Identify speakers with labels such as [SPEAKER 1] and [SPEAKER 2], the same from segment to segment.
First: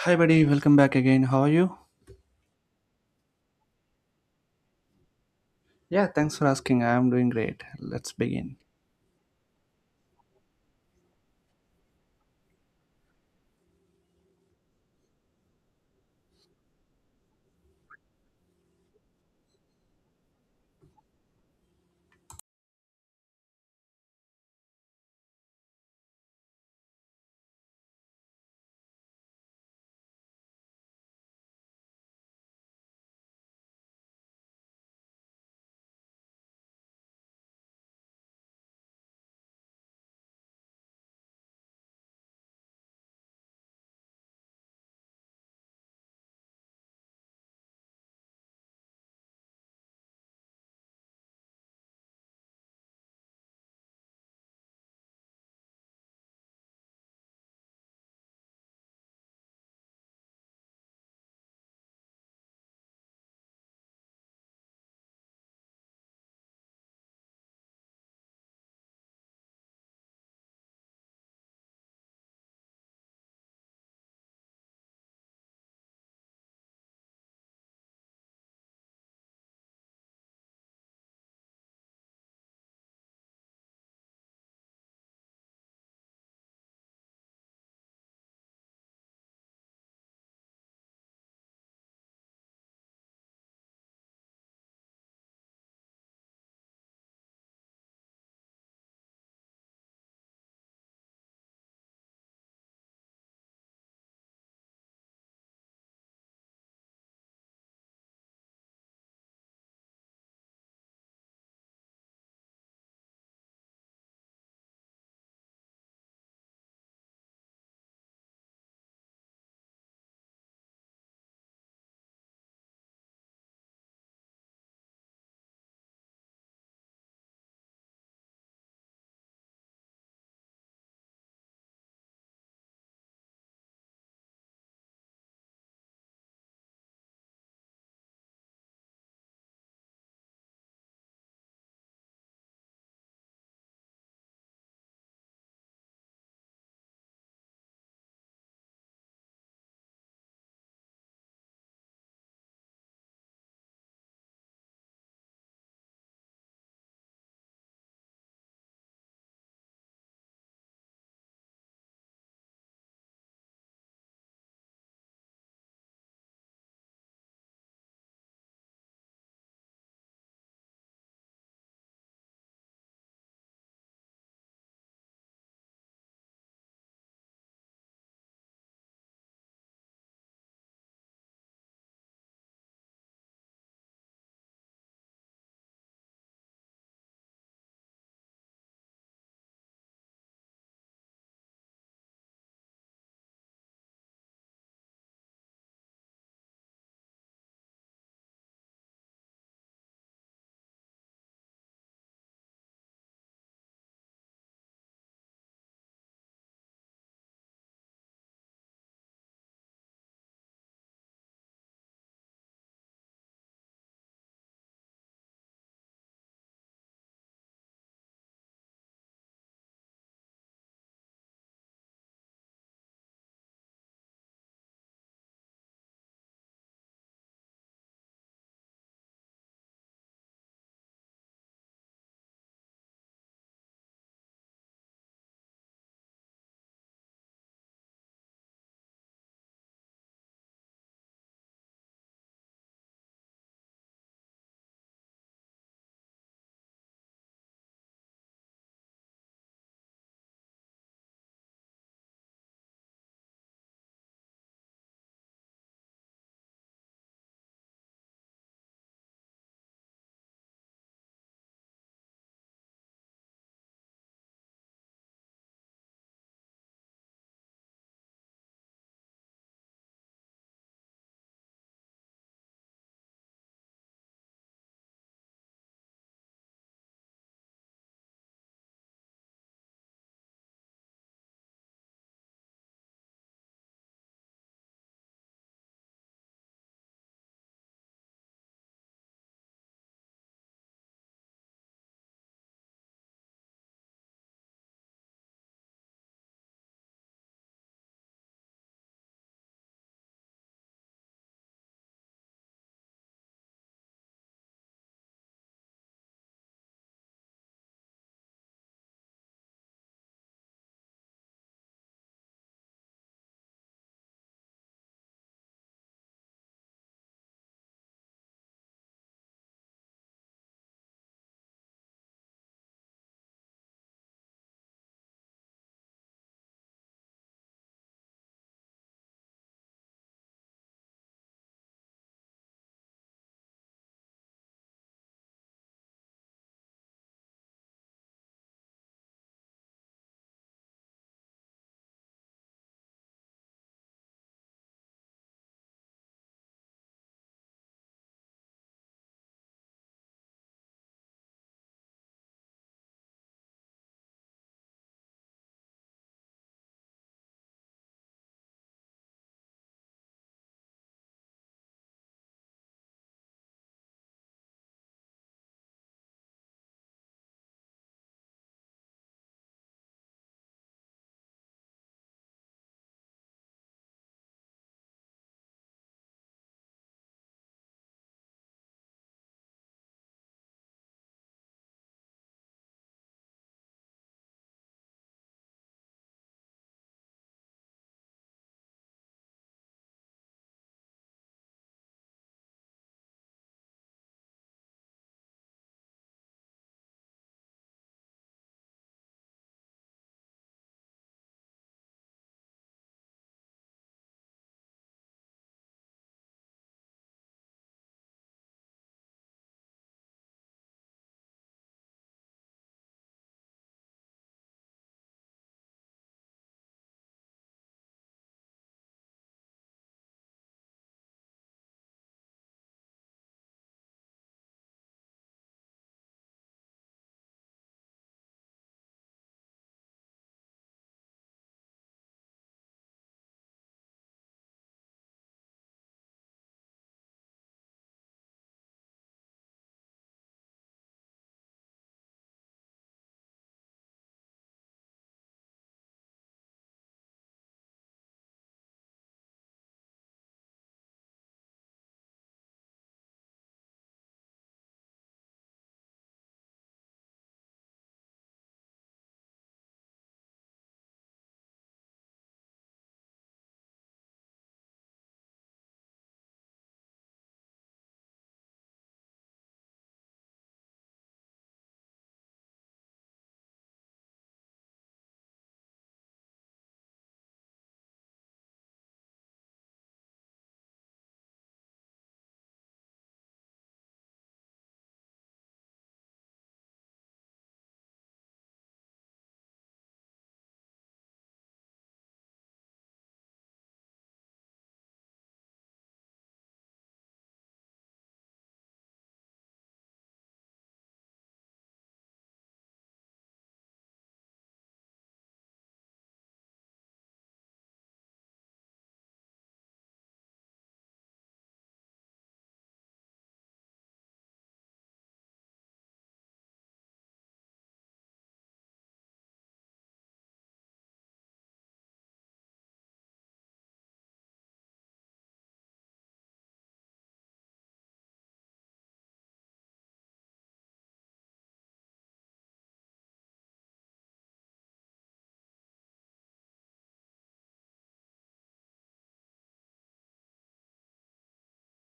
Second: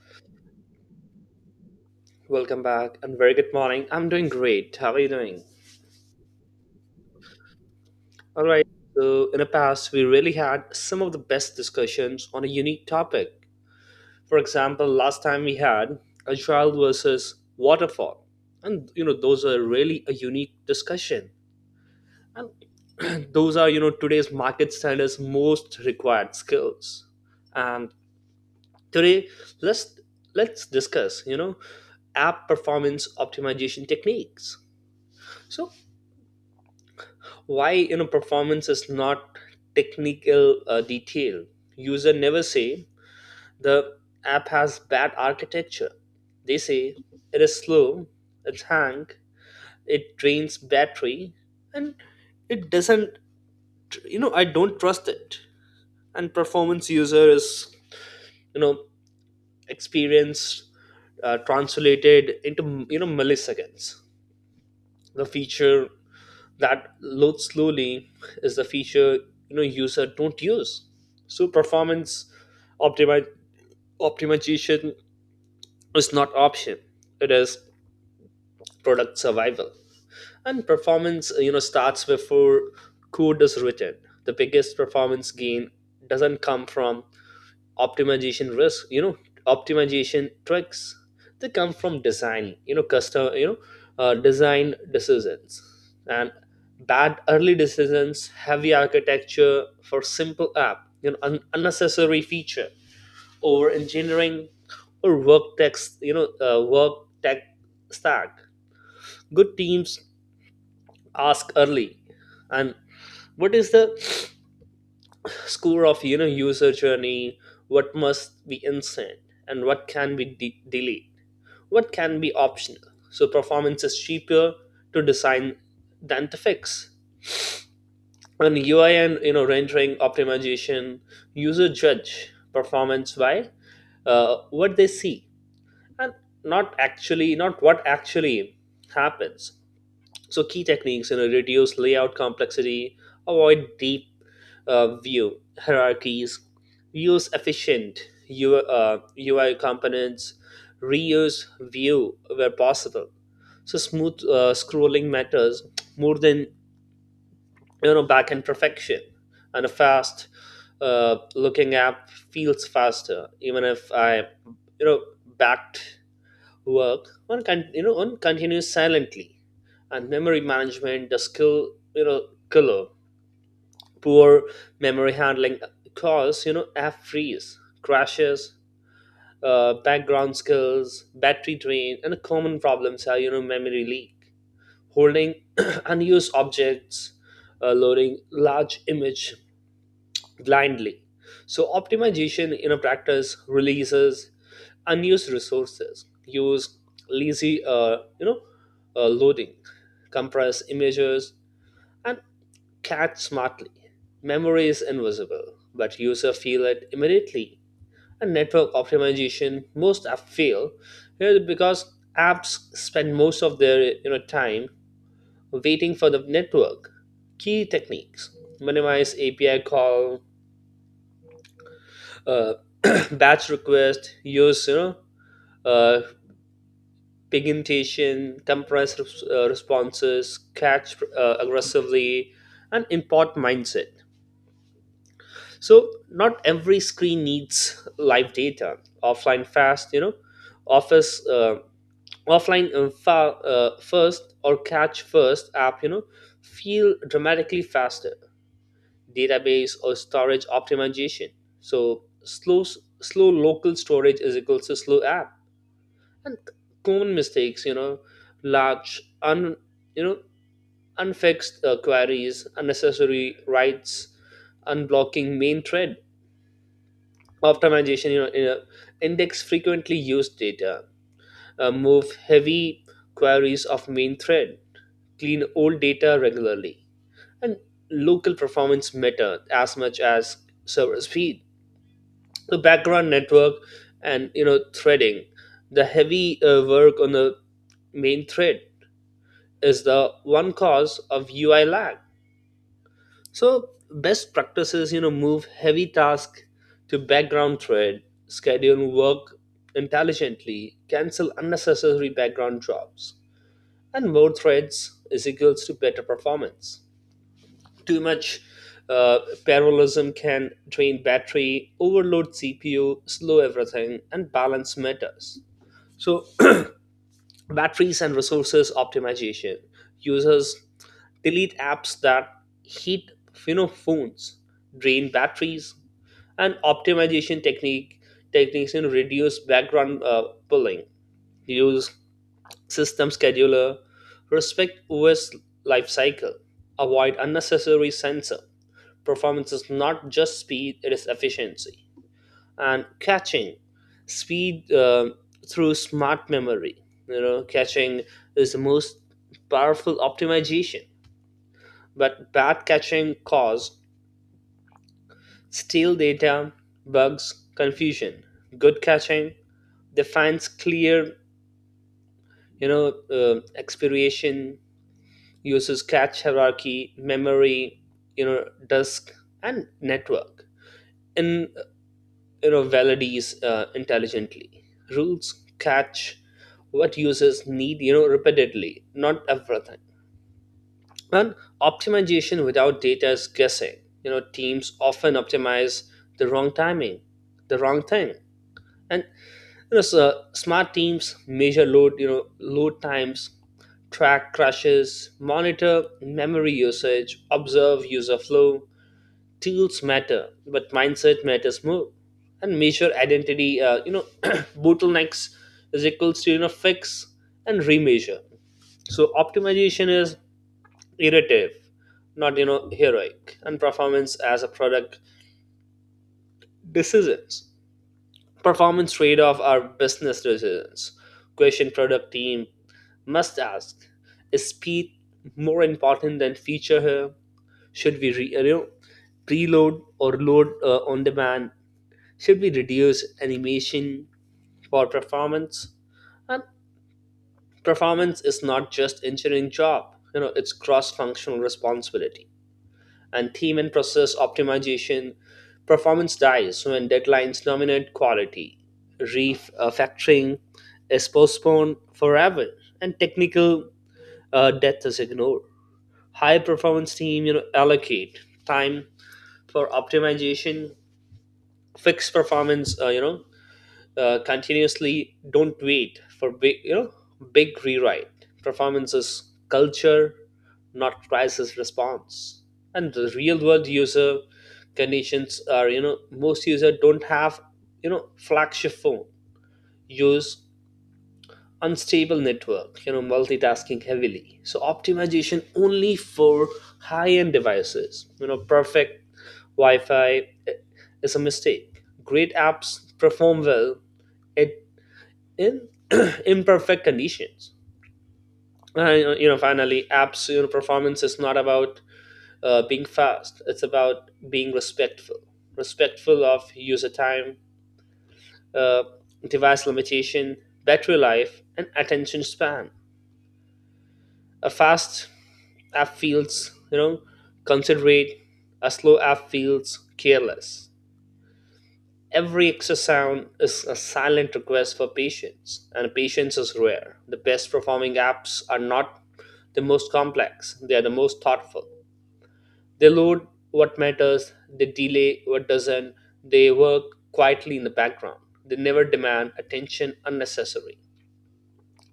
[SPEAKER 1] Hi, buddy. Welcome back again. How are you?
[SPEAKER 2] Welcome back and very good morning. I'm doing great. How are you doing?
[SPEAKER 1] Yeah, thanks for asking. I am doing great. Let's
[SPEAKER 2] All
[SPEAKER 1] begin.
[SPEAKER 2] right. So, in the past, we really had some of the best discussions on a unique topic. For example, last time we had agile versus waterfall. And, you know, those are really a unique discussion. And and those are, today's market standards most required skills. And today, let's let's discuss, app performance optimization techniques. So why performance is not technical detail. User never say the app has bad architecture. They say it is slow, it's hang, it drains battery, and it doesn't, I don't trust it. And performance user is, you know experience, translated into milliseconds. The feature that load slowly is the feature user don't use. So performance optimi- optimization is not option, it is product survival. And performance starts before code is written. The biggest performance gain doesn't come from optimization risk you know optimization tricks. They come from design, you know custom you know design decisions. And bad early decisions, heavy architecture for simple app, unnecessary feature, over engineering, or work tech, work tech stack. Good teams ask early. And what is the score of, user journey? What must be instant, and what can be delayed, what can be optional? So performance is cheaper to design than to fix. And UI and, rendering optimization, user judge performance by what they see, and not what actually happens. So key techniques, you know, reduce layout complexity, avoid deep view hierarchies, use efficient UI components, reuse view where possible. So smooth scrolling matters more than, backend perfection, and a fast looking app feels faster even if I, you know backed work on on continues silently. And memory management, the skill, you know color poor memory handling cause, app freeze, crashes, background skills, battery drain. And common problems are, memory leak, holding unused objects, loading large image blindly. So optimization, practice, releases unused resources, use lazy loading, compress images, and Cat smartly. Memory is invisible, but user feel it immediately. And network optimization, most app fail here because apps spend most of their, time waiting for the network. Key techniques: minimize API call, uh, batch request, use uh, pigmentation, compress responses, catch aggressively, and import mindset. So not every screen needs live data. Offline fast, you know, office offline first or catch first app, you know, feel dramatically faster. Database or storage optimization. So slow local storage is equals to slow app. And common mistakes, you know, large un you know unfixed queries, unnecessary writes, unblocking main thread optimization, index frequently used data, move heavy queries of main thread, clean old data regularly. And local performance matter as much as server speed. The background network and, threading, the heavy work on the main thread is the one cause of UI lag. So best practices, you know, move heavy task to background thread, schedule work intelligently, cancel unnecessary background jobs, and more threads is equals to better performance. Too much uh, parallelism can drain battery, overload CPU, slow everything, and balance matters. So batteries and resources optimization, users delete apps that heat, phones, drain batteries. And optimization techniques and reduce background pulling, use system scheduler, respect OS life cycle, avoid unnecessary sensor. Performance is not just speed, it is efficiency. And catching speed through smart memory, catching is the most powerful optimization. But bad catching cause stale data, bugs, confusion. Good catching defines clear, expiration, uses cache hierarchy memory, disk and network, in, validates intelligently, rules catch what users need, repeatedly, not everything. And optimization without data is guessing. Teams often optimize the wrong timing, the wrong thing. And you know so smart teams measure, load you know load times, track crashes, monitor memory usage, observe user flow. Tools matter, but mindset matters more. And measure, identity bottlenecks is equals to, fix and remeasure. So optimization is iterative, not, heroic. And performance as a product decisions, performance trade-off are business decisions. Question product team must ask: is speed more important than feature here? Should we preload or load on demand? Should we reduce animation for performance? And performance is not just engineering job, you know, it's cross-functional responsibility. And theme and process optimization, performance dies when deadlines dominate quality. Refactoring is postponed forever, and technical death is ignored. High performance team, you know, allocate time for optimization, fix performance, continuously. Don't wait for big you know big rewrite. Performances culture, not crisis response. And the real world user conditions are, most user don't have, flagship phone, use unstable network, multitasking heavily. So optimization only for high end devices, perfect wi-fi, is a mistake. Great apps perform well at in imperfect conditions. And, finally, apps, performance is not about being fast. It's about being respectful, respectful of user time, uh, device limitation, battery life, and attention span. A fast app feels, considerate. A slow app feels careless. Every exosound is a silent request for patience, and patience is rare. The best performing apps are not the most complex, they are the most thoughtful. They load what matters, they delay what doesn't, they work quietly in the background. They never demand attention unnecessary,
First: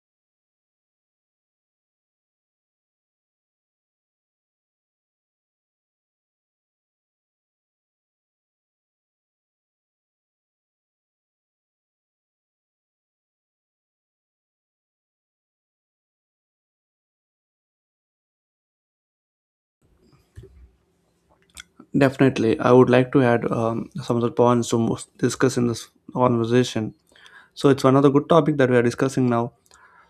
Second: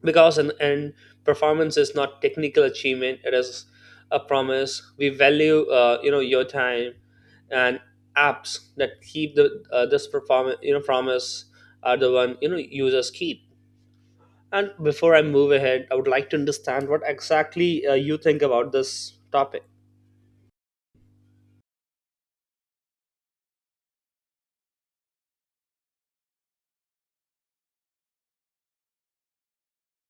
[SPEAKER 2] because in the end performance is not technical achievement, it is a promise: we value your time. And apps that keep the this performance, promise, are the one, users keep. And before I move ahead, I would like to understand what exactly you think about this topic.
[SPEAKER 1] Definitely, I would like to add some of the points to discuss in this conversation. So it's another good topic that we are discussing now.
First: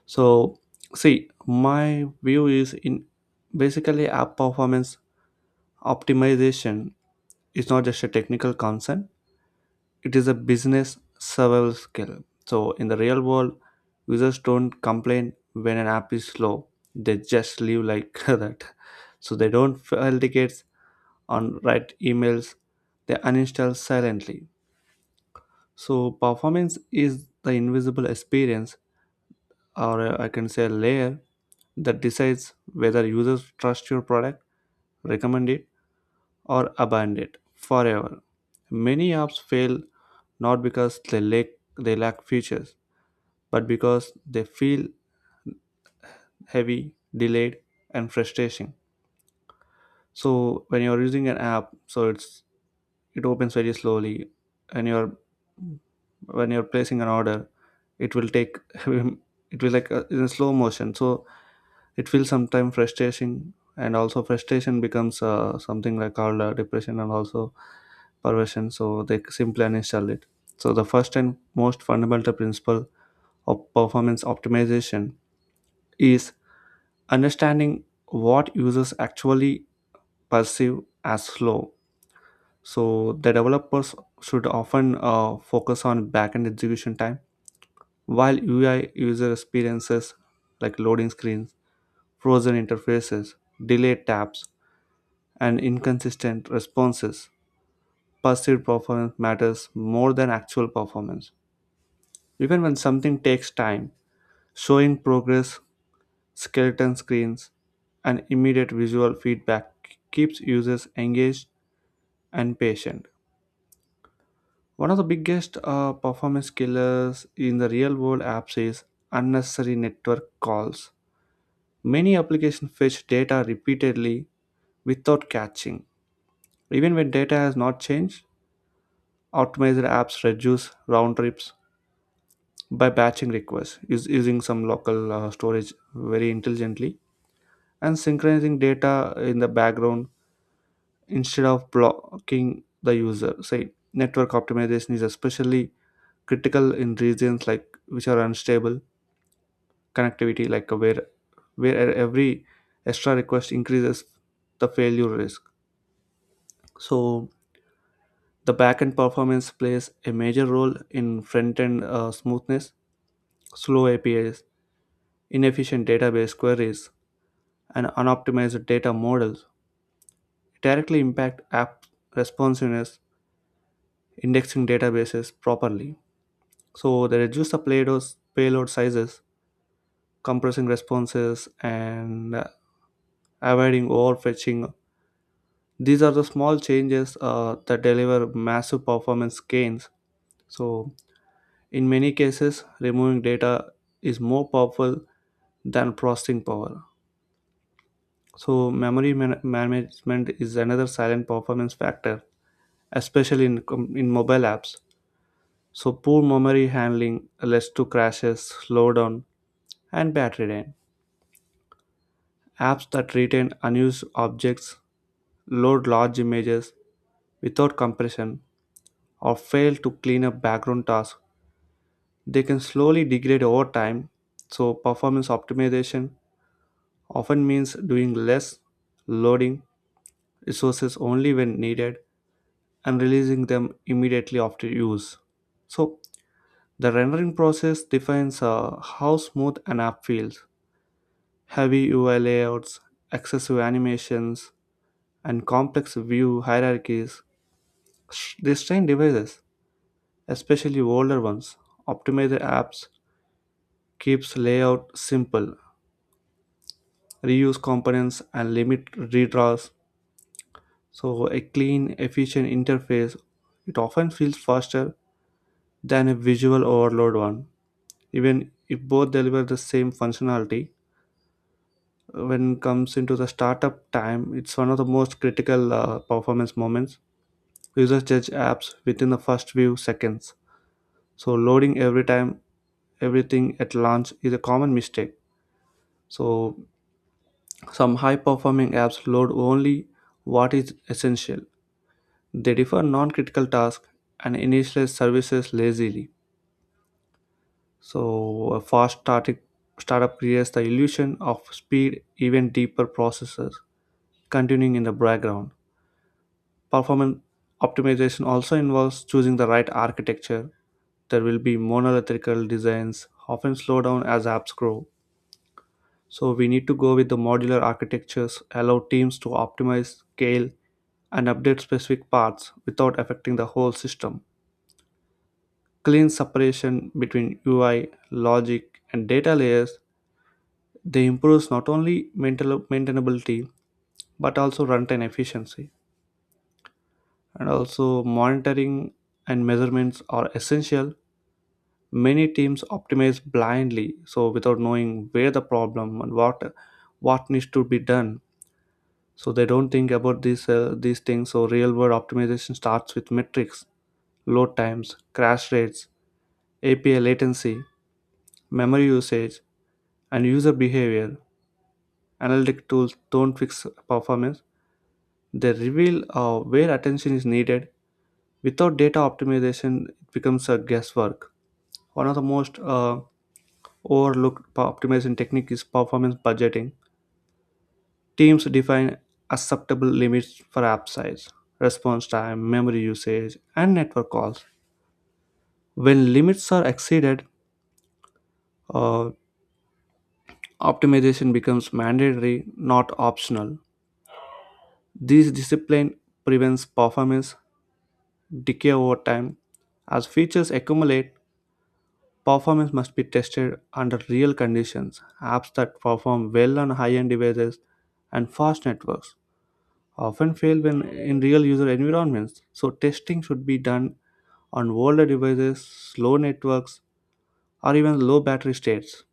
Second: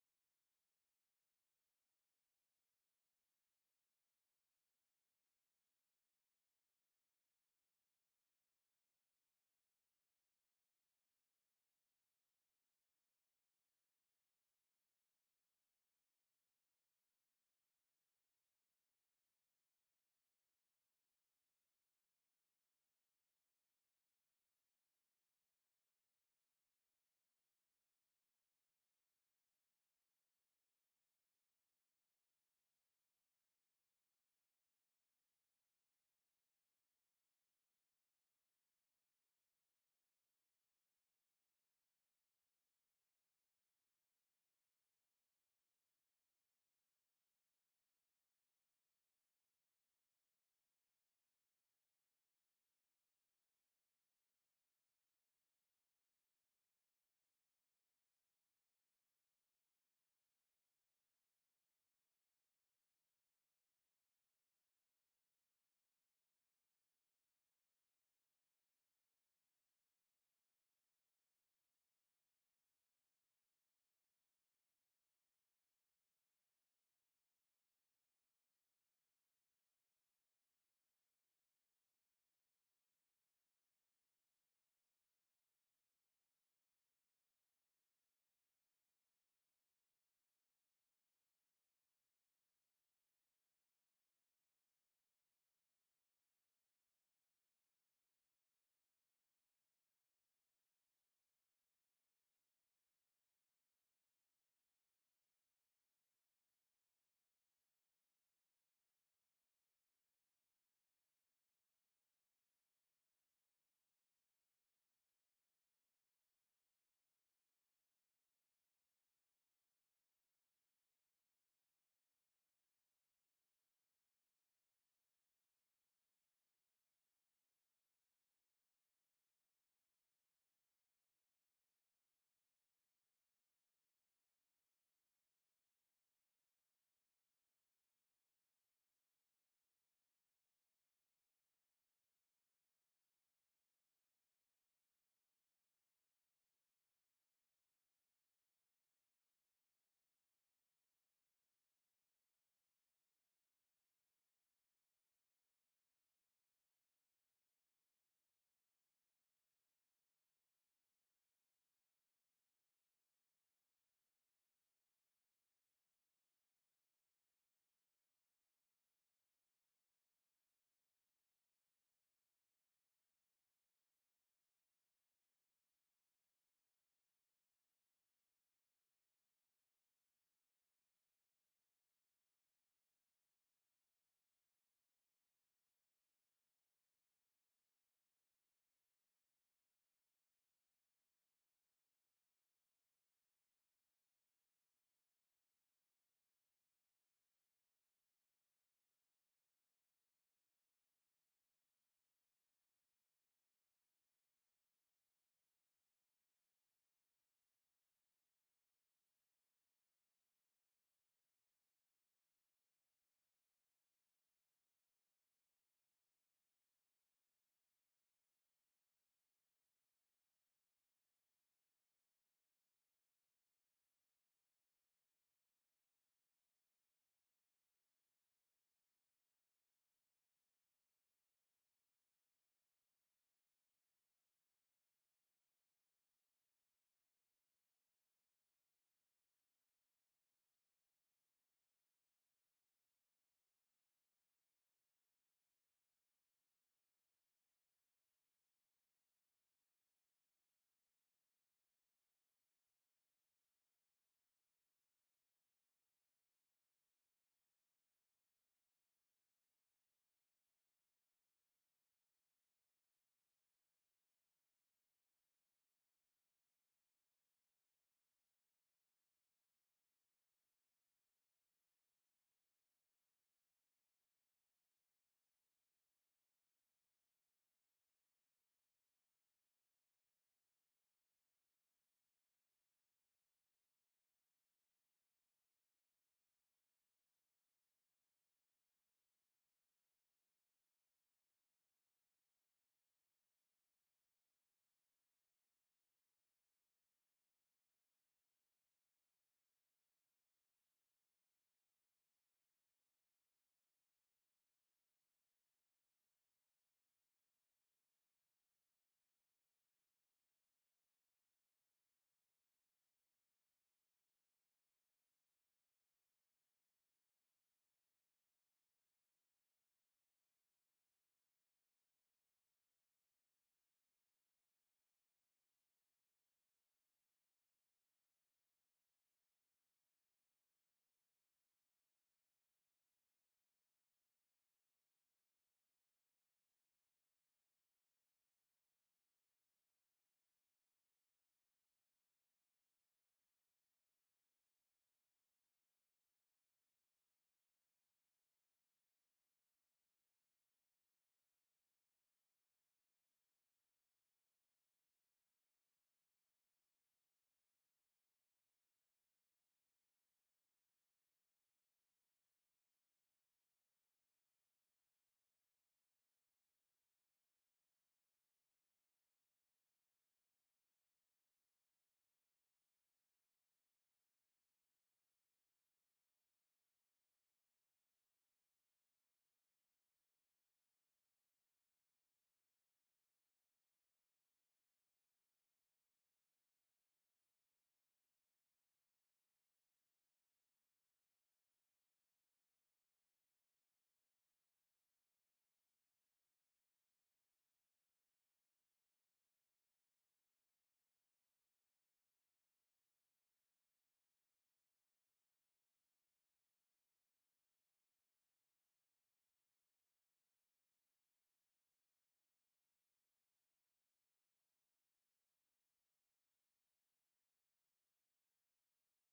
[SPEAKER 1] So, see, my view is in basically app performance optimization is not just a technical concern; it is a business survival skill. So in the real world, users don't complain when an app is slow, they just leave like that. So they don't file tickets on write emails, they uninstall silently. So performance is the invisible experience or, I can say, layer that decides whether users trust your product, recommend it, or abandon it forever. Many apps fail not because they lack features, but because they feel heavy, delayed, and frustrating. So when you're using an app, so it's it opens very slowly, and you're when you're placing an order, it will take it will like in a slow motion. So it feels sometimes frustrating, and also frustration becomes something like called depression and also perversion. So they simply uninstall it. So the first and most fundamental principle of performance optimization is understanding what users actually perceive as slow. So the developers should often focus on backend execution time, while UI user experiences like loading screens, frozen interfaces, delayed tabs, and inconsistent responses, perceived performance matters more than actual performance. Even when something takes time, showing progress, skeleton screens, and immediate visual feedback keeps users engaged and patient. One of the biggest performance killers in the real world apps is unnecessary network calls. Many applications fetch data repeatedly without catching. Even when data has not changed, optimized apps reduce round trips by batching requests, using some local storage very intelligently, and synchronizing data in the background instead of blocking the user say. Network optimization is especially critical in regions like which are unstable connectivity, like where every extra request increases the failure risk. So the backend performance plays a major role in front-end smoothness. Slow APIs, inefficient database queries, and unoptimized data models directly impact app responsiveness, indexing databases properly. So they reduce the payloads, payload sizes, compressing responses, and avoiding overfetching. These are the small changes that deliver massive performance gains. So in many cases, removing data is more powerful than processing power. So memory management is another silent performance factor, especially in, in mobile apps. So poor memory handling leads to crashes, slowdown, and battery drain. Apps that retain unused objects, load large images without compression, or fail to clean up background tasks, they can slowly degrade over time. So performance optimization often means doing less, loading resources only when needed, and releasing them immediately after use. So, the rendering process defines how smooth an app feels. Heavy UI layouts, excessive animations, and complex view hierarchies, they strain devices, especially older ones. Optimize the apps keeps layout simple, reuse components, and limit redraws. So a clean, efficient interface, it often feels faster than a visual overload one, even if both deliver the same functionality. When it comes into the startup time, it's one of the most critical performance moments. Users judge apps within the first few seconds, so loading everything at launch is a common mistake. So some high performing apps load only what is essential, they defer non-critical tasks and initialize services lazily. So a fast starting startup creates the illusion of speed, even deeper processes continuing in the background. Performance optimization also involves choosing the right architecture. There will be monolithic designs often slow down as apps grow. So we need to go with the modular architectures, allow teams to optimize, scale, and update specific parts without affecting the whole system. Clean separation between UI, logic, and data layers, they improves not only maintainability but also runtime efficiency. And also monitoring and measurements are essential. Many teams optimize blindly, so without knowing where the problem and what needs to be done. So they don't think about these things. So real world optimization starts with metrics: load times, crash rates, API latency, memory usage, and user behavior. Analytic tools don't fix performance, they reveal where attention is needed. Without data, optimization it becomes a guesswork. One of the most overlooked optimization technique is performance budgeting. Teams define acceptable limits for app size, response time, memory usage, and network calls. When limits are exceeded, uh, optimization becomes mandatory, not optional. This discipline prevents performance decay over time. As features accumulate, performance must be tested under real conditions. Apps that perform well on high end devices and fast networks often fail when in real user environments. So testing should be done on older devices, slow networks, or even low battery states.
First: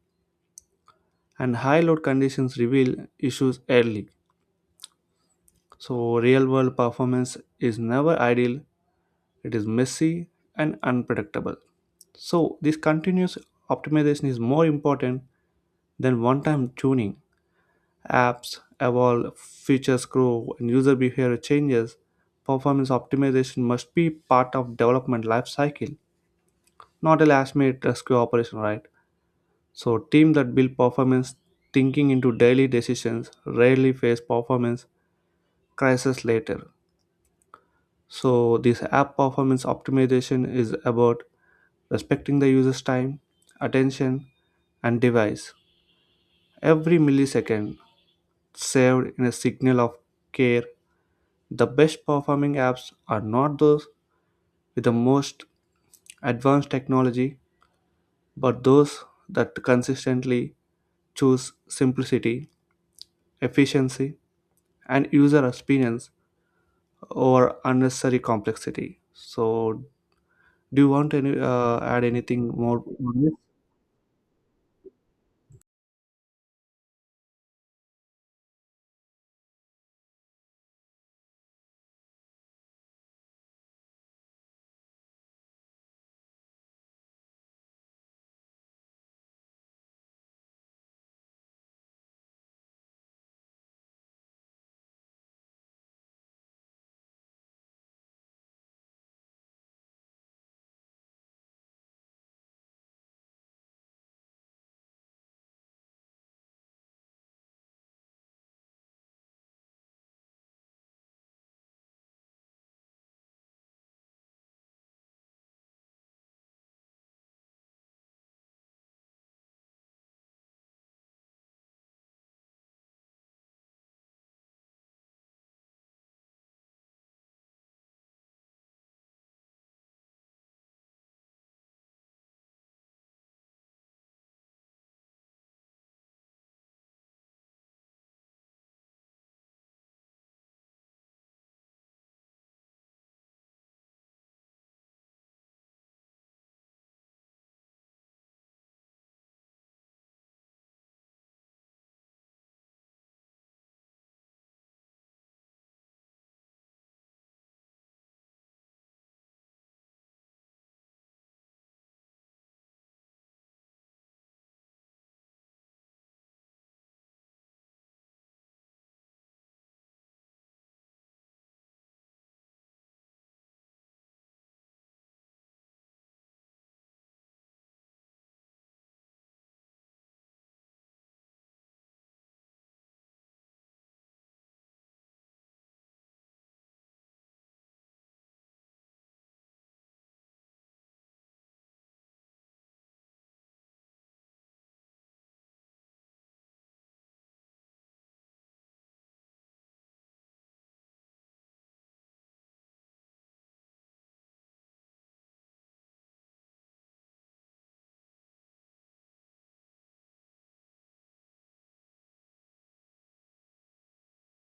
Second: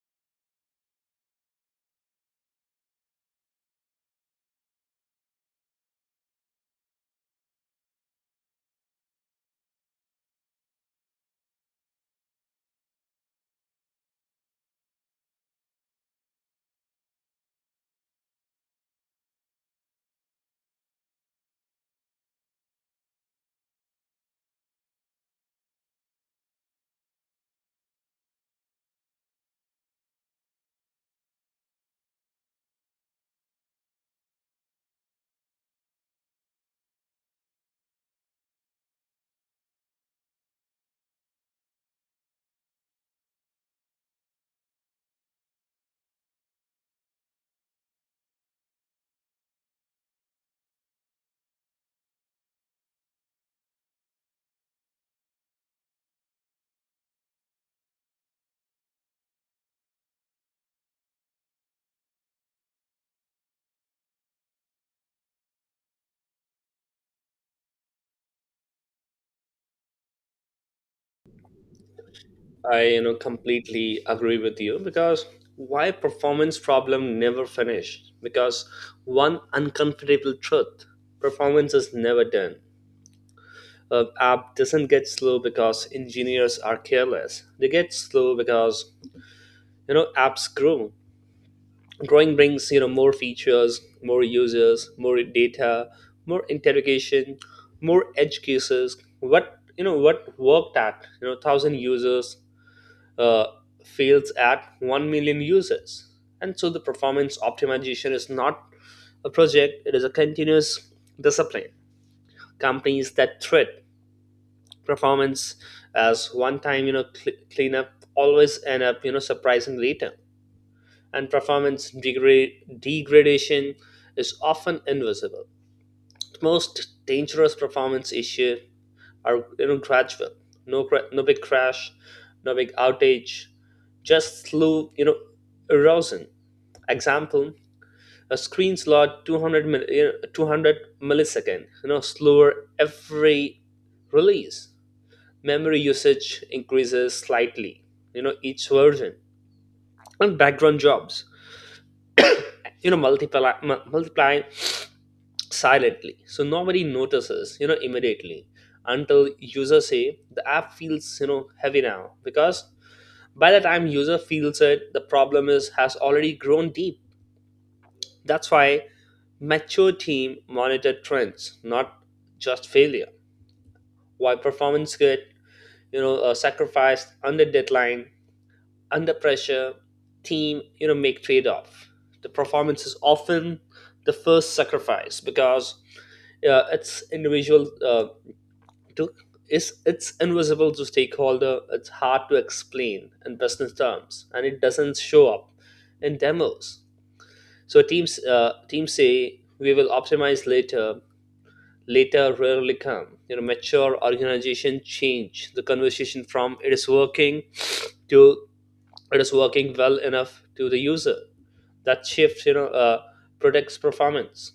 [SPEAKER 1] And high load conditions reveal issues early. So real world performance is never ideal. It is messy and unpredictable. So this continuous optimization is more important than one time tuning. Apps evolve, features grow, and user behavior changes. Performance optimization must be part of development life cycle, not a last-minute rescue operation, right? So, team that build performance thinking into daily decisions rarely face performance crisis later. So, this app performance optimization is about respecting the user's time, attention, and device. Every millisecond saved in a signal of care. The best performing apps are not those with the most advanced technology, but those that consistently choose simplicity, efficiency, and user experience over unnecessary complexity. So, do you want any add anything
[SPEAKER 2] I,
[SPEAKER 1] more on this?
[SPEAKER 2] completely agree with you, because why performance problem never finish? Because one uncomfortable truth: performance is never done. An app doesn't get slow because engineers are careless. They get slow because, apps grow. Growing brings, more features, more users, more data, more interrogation, more edge cases. What worked at, 1,000 users, uh, fails at 1 million users. And so the performance optimization is not a project, it is a continuous discipline. Companies that threat performance as one time, cleanup always end up, surprising later. And degradation is often invisible. Most dangerous performance issues are, gradual, no big crash, no big outage, just slow, erosion. Example: a screen slot 200 millisecond, slower every release, memory usage increases slightly, each version, and background jobs, multiply silently, so nobody notices, immediately, until users say the app feels, heavy now. Because by the time user feels it, the problem is has already grown deep. That's why mature team monitor trends, not just failure. Why performance get, sacrificed under deadline, under pressure, team, make trade-off. The performance is often the first sacrifice because, it's individual to is it's invisible to stakeholder. It's hard to explain in business terms, and it doesn't show up in demos. So teams say we will optimize later. Later rarely come. You know, mature organization change the conversation from "it is working" to "it is working well enough to the user." That shift, protects performance.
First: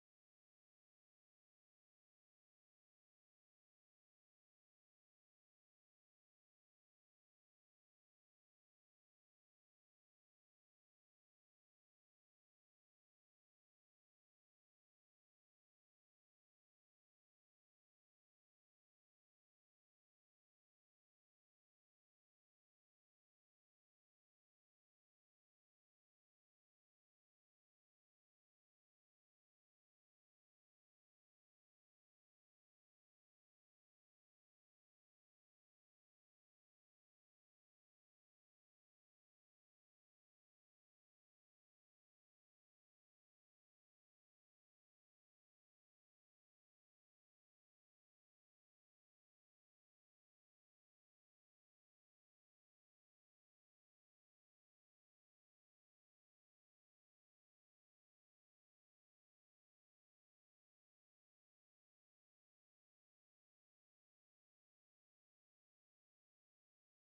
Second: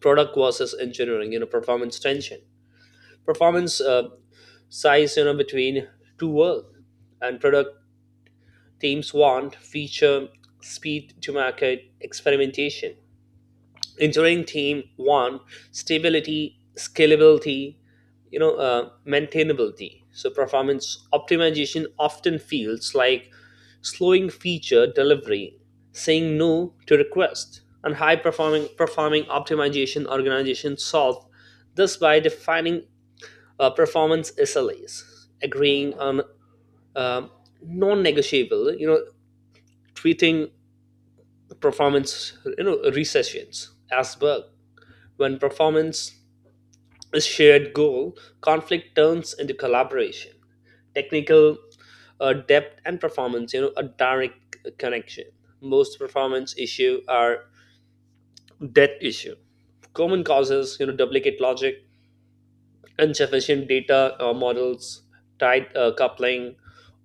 [SPEAKER 2] Product versus engineering, performance tension, performance size, between two worlds. And product teams want feature, speed to market, experimentation. Engineering team want stability, scalability, maintainability. So performance optimization often feels like slowing feature delivery, saying no to requests. And high performing optimization organizations solve this by defining performance SLAs, agreeing on um non-negotiable, treating performance, recessions as bug. When performance a shared goal, conflict turns into collaboration. Technical depth, and performance, a direct connection. Most performance issue are debt issue. Common causes, you know, duplicate logic, insufficient data models, tight coupling,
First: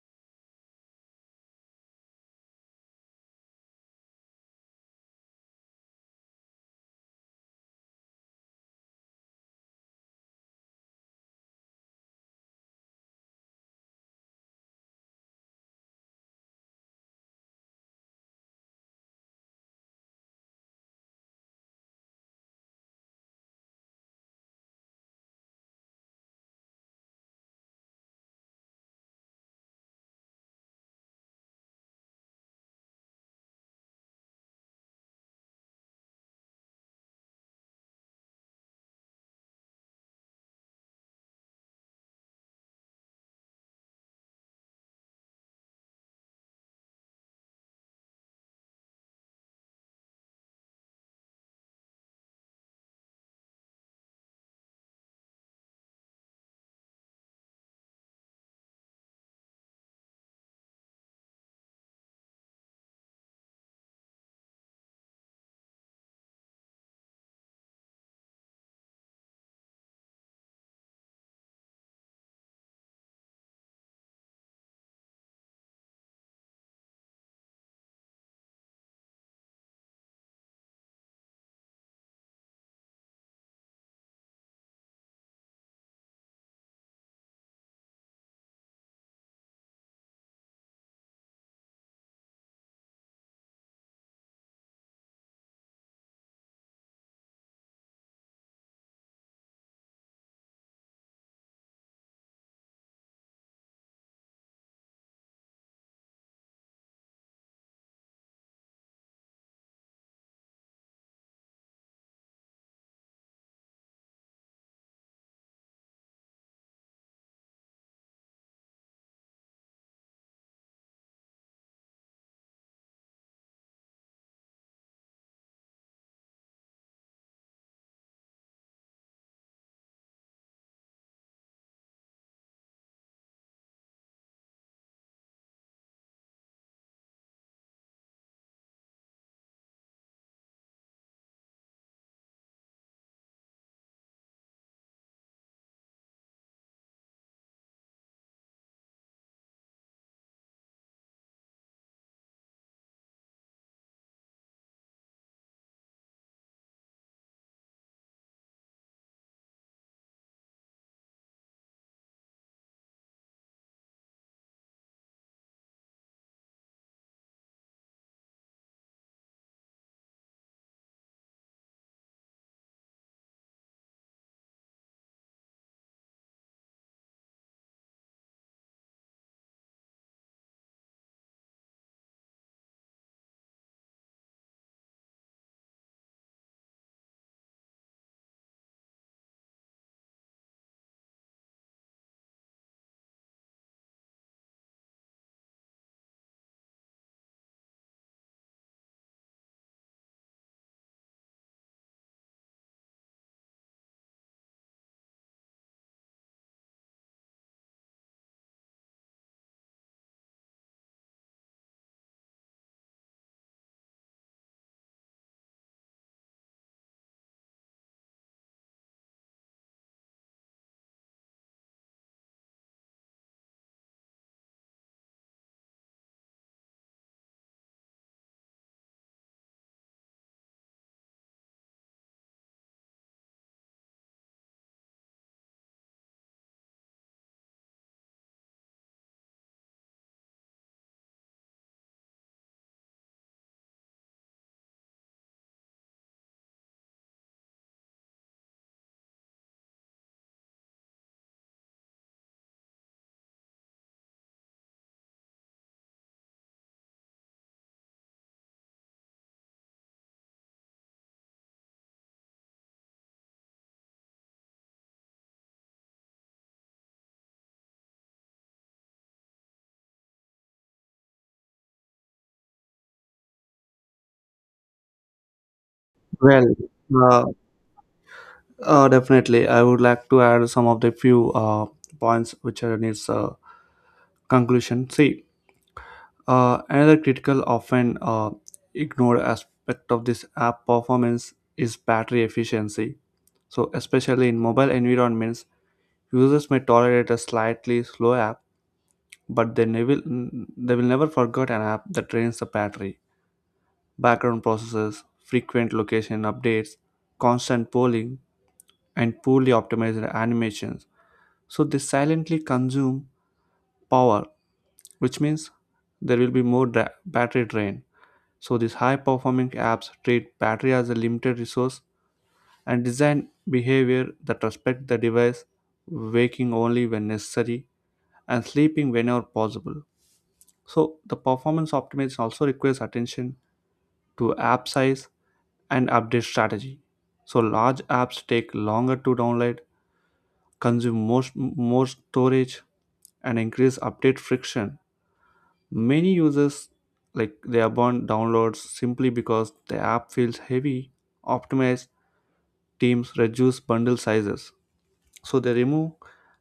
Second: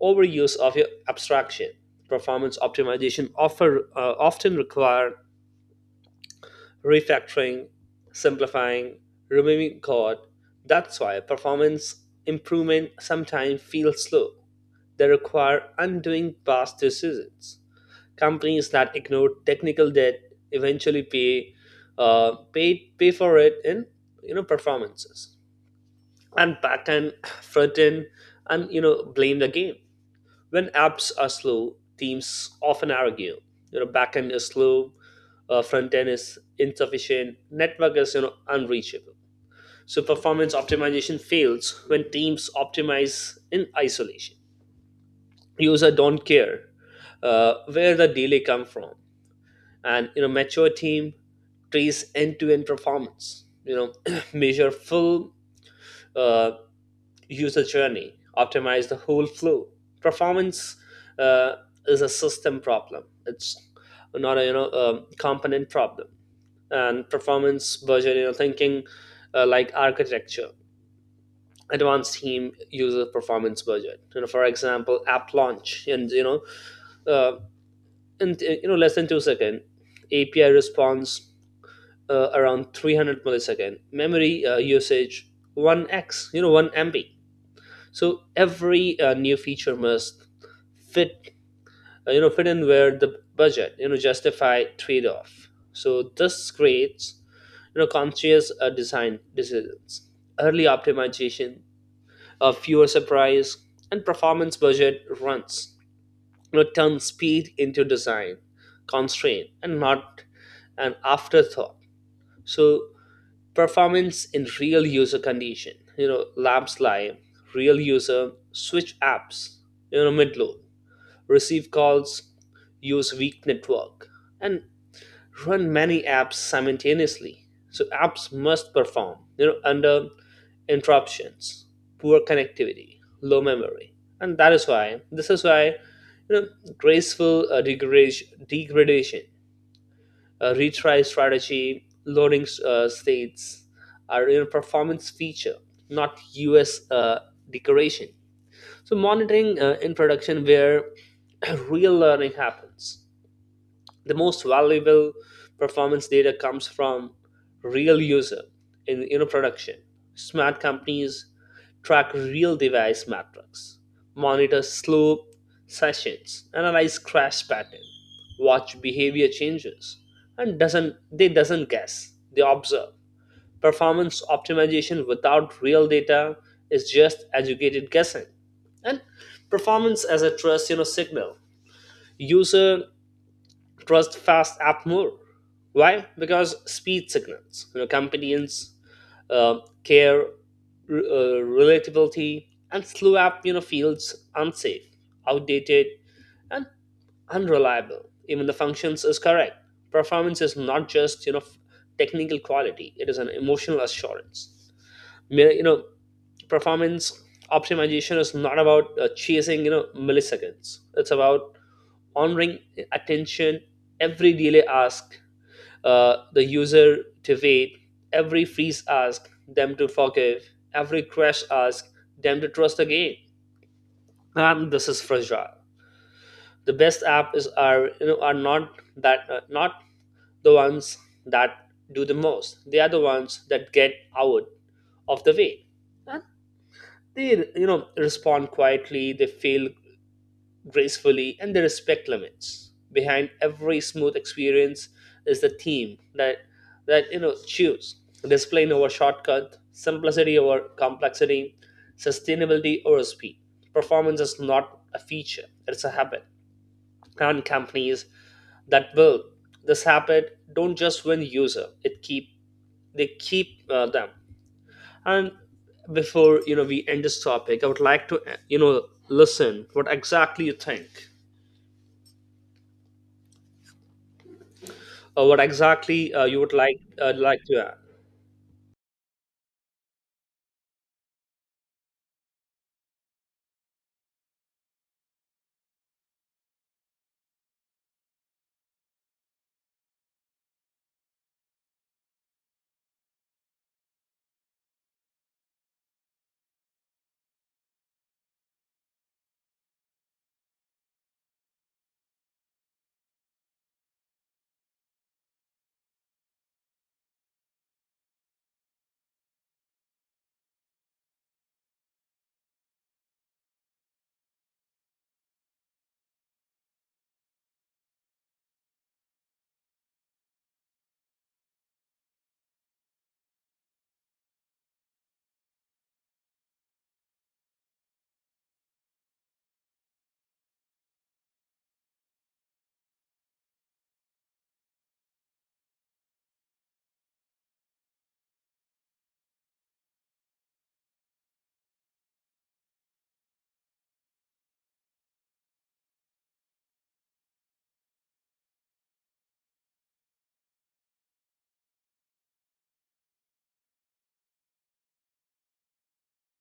[SPEAKER 2] overuse of your abstraction. Performance optimization offer often require refactoring, simplifying, removing code. That's why performance improvement sometimes feels slow. They require undoing past decisions. Companies that ignore technical debt eventually pay for it in, performances. And back end, front end, and, blame the game. When apps are slow, teams often argue. Backend is slow, front end is insufficient, network is unreachable. So performance optimization fails when teams optimize in isolation. Users don't care, where the delay come from, and mature team trace end to end performance. Measure full uh, user journey, optimize the whole flow. Performance uh, is a system problem. It's not a a component problem. And performance budget, thinking like architecture, advanced team user performance budget. For example, app launch, and uh, in less than 2 second API response, around 300 millisecond memory usage 1x, 1 MB. So every new feature must fit, fit in where the budget justify trade-off. So this creates conscious design decisions, early optimization, fewer surprise. And performance budget runs, turn speed into design constraint and not an afterthought. So performance in real user condition, labs live, real user switch apps, mid load, receive calls, use weak network, and run many apps simultaneously. So apps must perform under interruptions, poor connectivity, low memory. And that is why, graceful degradation, retry strategy, loading states are a performance feature, not US decoration. So monitoring in production where real learning happens. The most valuable performance data comes from real user in, production. Smart companies track real device metrics, monitor slow sessions, analyze crash pattern, watch behavior changes, and doesn't guess, they observe. Performance optimization without real data is just educated guessing. And performance as a trust, signal. User trust fast app more. Why? Because speed signals, companies uh, care, relatability. And slow app feels unsafe, outdated, and unreliable, even the functions is correct. Performance is not just, technical quality; it is an emotional assurance. Mi- you know Performance optimization is not about chasing milliseconds. It's about honoring attention. Every delay ask, the user to wait, every freeze asks them to forgive, every crash asks them to trust again. And this is fragile. The best app is are are not the ones that do the most. They are the ones that get out of the way, and they, respond quietly. They fail gracefully and they respect limits. Behind every smooth experience is the theme that, choose discipline over shortcut, simplicity over complexity, sustainability over speed. Performance is not a feature; it's a habit. And companies that build this habit don't just win user; it keep they keep, them. And before, we end this topic, I would like to, listen what exactly you think. What exactly, you would
[SPEAKER 1] Well,
[SPEAKER 2] like,
[SPEAKER 1] uh,
[SPEAKER 2] like to add?
[SPEAKER 1] definitely, I would like to add some of the few points which are in its conclusion. See, another critical, often ignored aspect of this app performance is battery efficiency. So, especially in mobile environments, users may tolerate a slightly slow app, but they will never forget an app that drains the battery. Background processes, frequent location updates, constant polling, and poorly optimized animations, so they silently consume power, which means there will be more battery drain. So these high performing apps treat battery as a limited resource and design behavior that respect the device, waking only when necessary and sleeping whenever possible. So the performance optimization also requires attention to app size and update strategy. So large apps take longer to download, consume most more storage, and increase update friction. Many users like they abandon downloads simply because the app feels heavy. Optimized teams reduce bundle sizes, so they remove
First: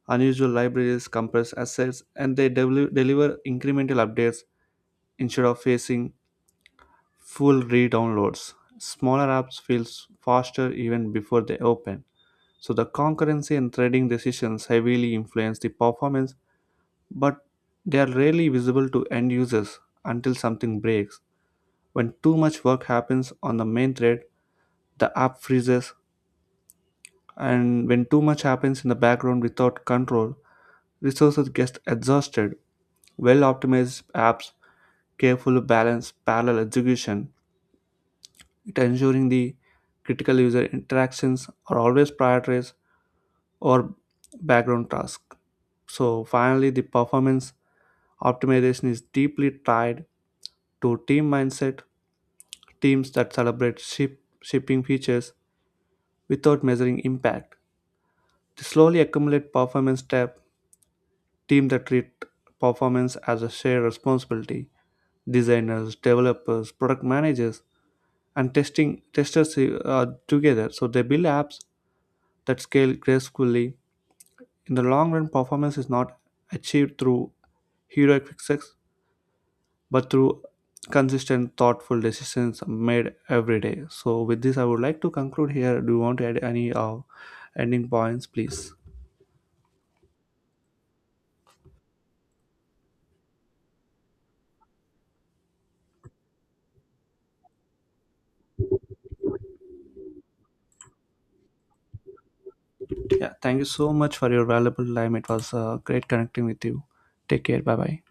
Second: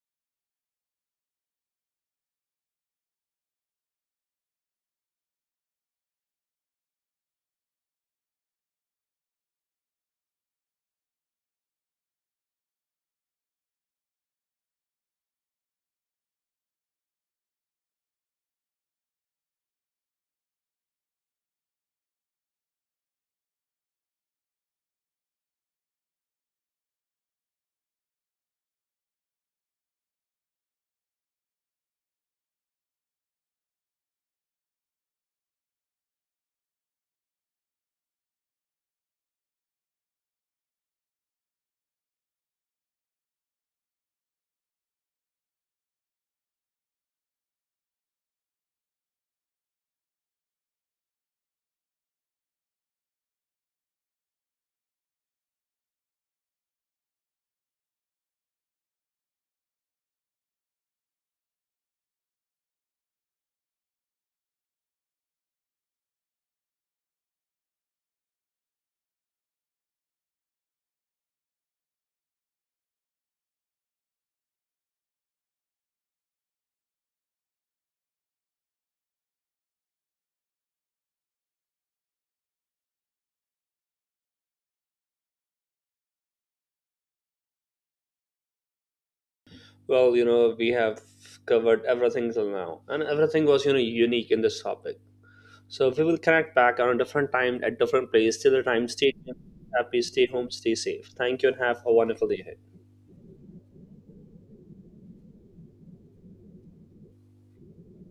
[SPEAKER 1] unusual libraries, compress assets, and they deliver incremental updates instead of facing full re-downloads. Smaller apps feels faster even before they open. So the concurrency and threading decisions heavily influence the performance, but they are rarely visible to end users until something breaks. When too much work happens on the main thread, the app freezes, and when too much happens in the background without control, resources get exhausted. Well optimized apps carefully balance parallel execution, it ensuring the critical user interactions are always prioritized or background tasks. So finally, the performance optimization is deeply tied to team mindset. Teams that celebrate shipping features without measuring impact, they slowly accumulate performance tab. Team that treat performance as a shared responsibility: designers, developers, product managers, and testing testers are together, so they build apps that scale gracefully. In the long run, performance is not achieved through heroic fixes, but through consistent, thoughtful decisions made every day. So with this, I would like to conclude here. Do you want to add any ending points, please?
[SPEAKER 2] Well, we have covered everything till now, and everything was, unique in this topic. So we will connect back on a different time at different place. Till the time, stay tuned, happy, stay home, stay safe. Thank you, and have a wonderful day ahead.
[SPEAKER 1] Yeah, thank you so much for your valuable time. It was great connecting with you. Take care. Bye bye.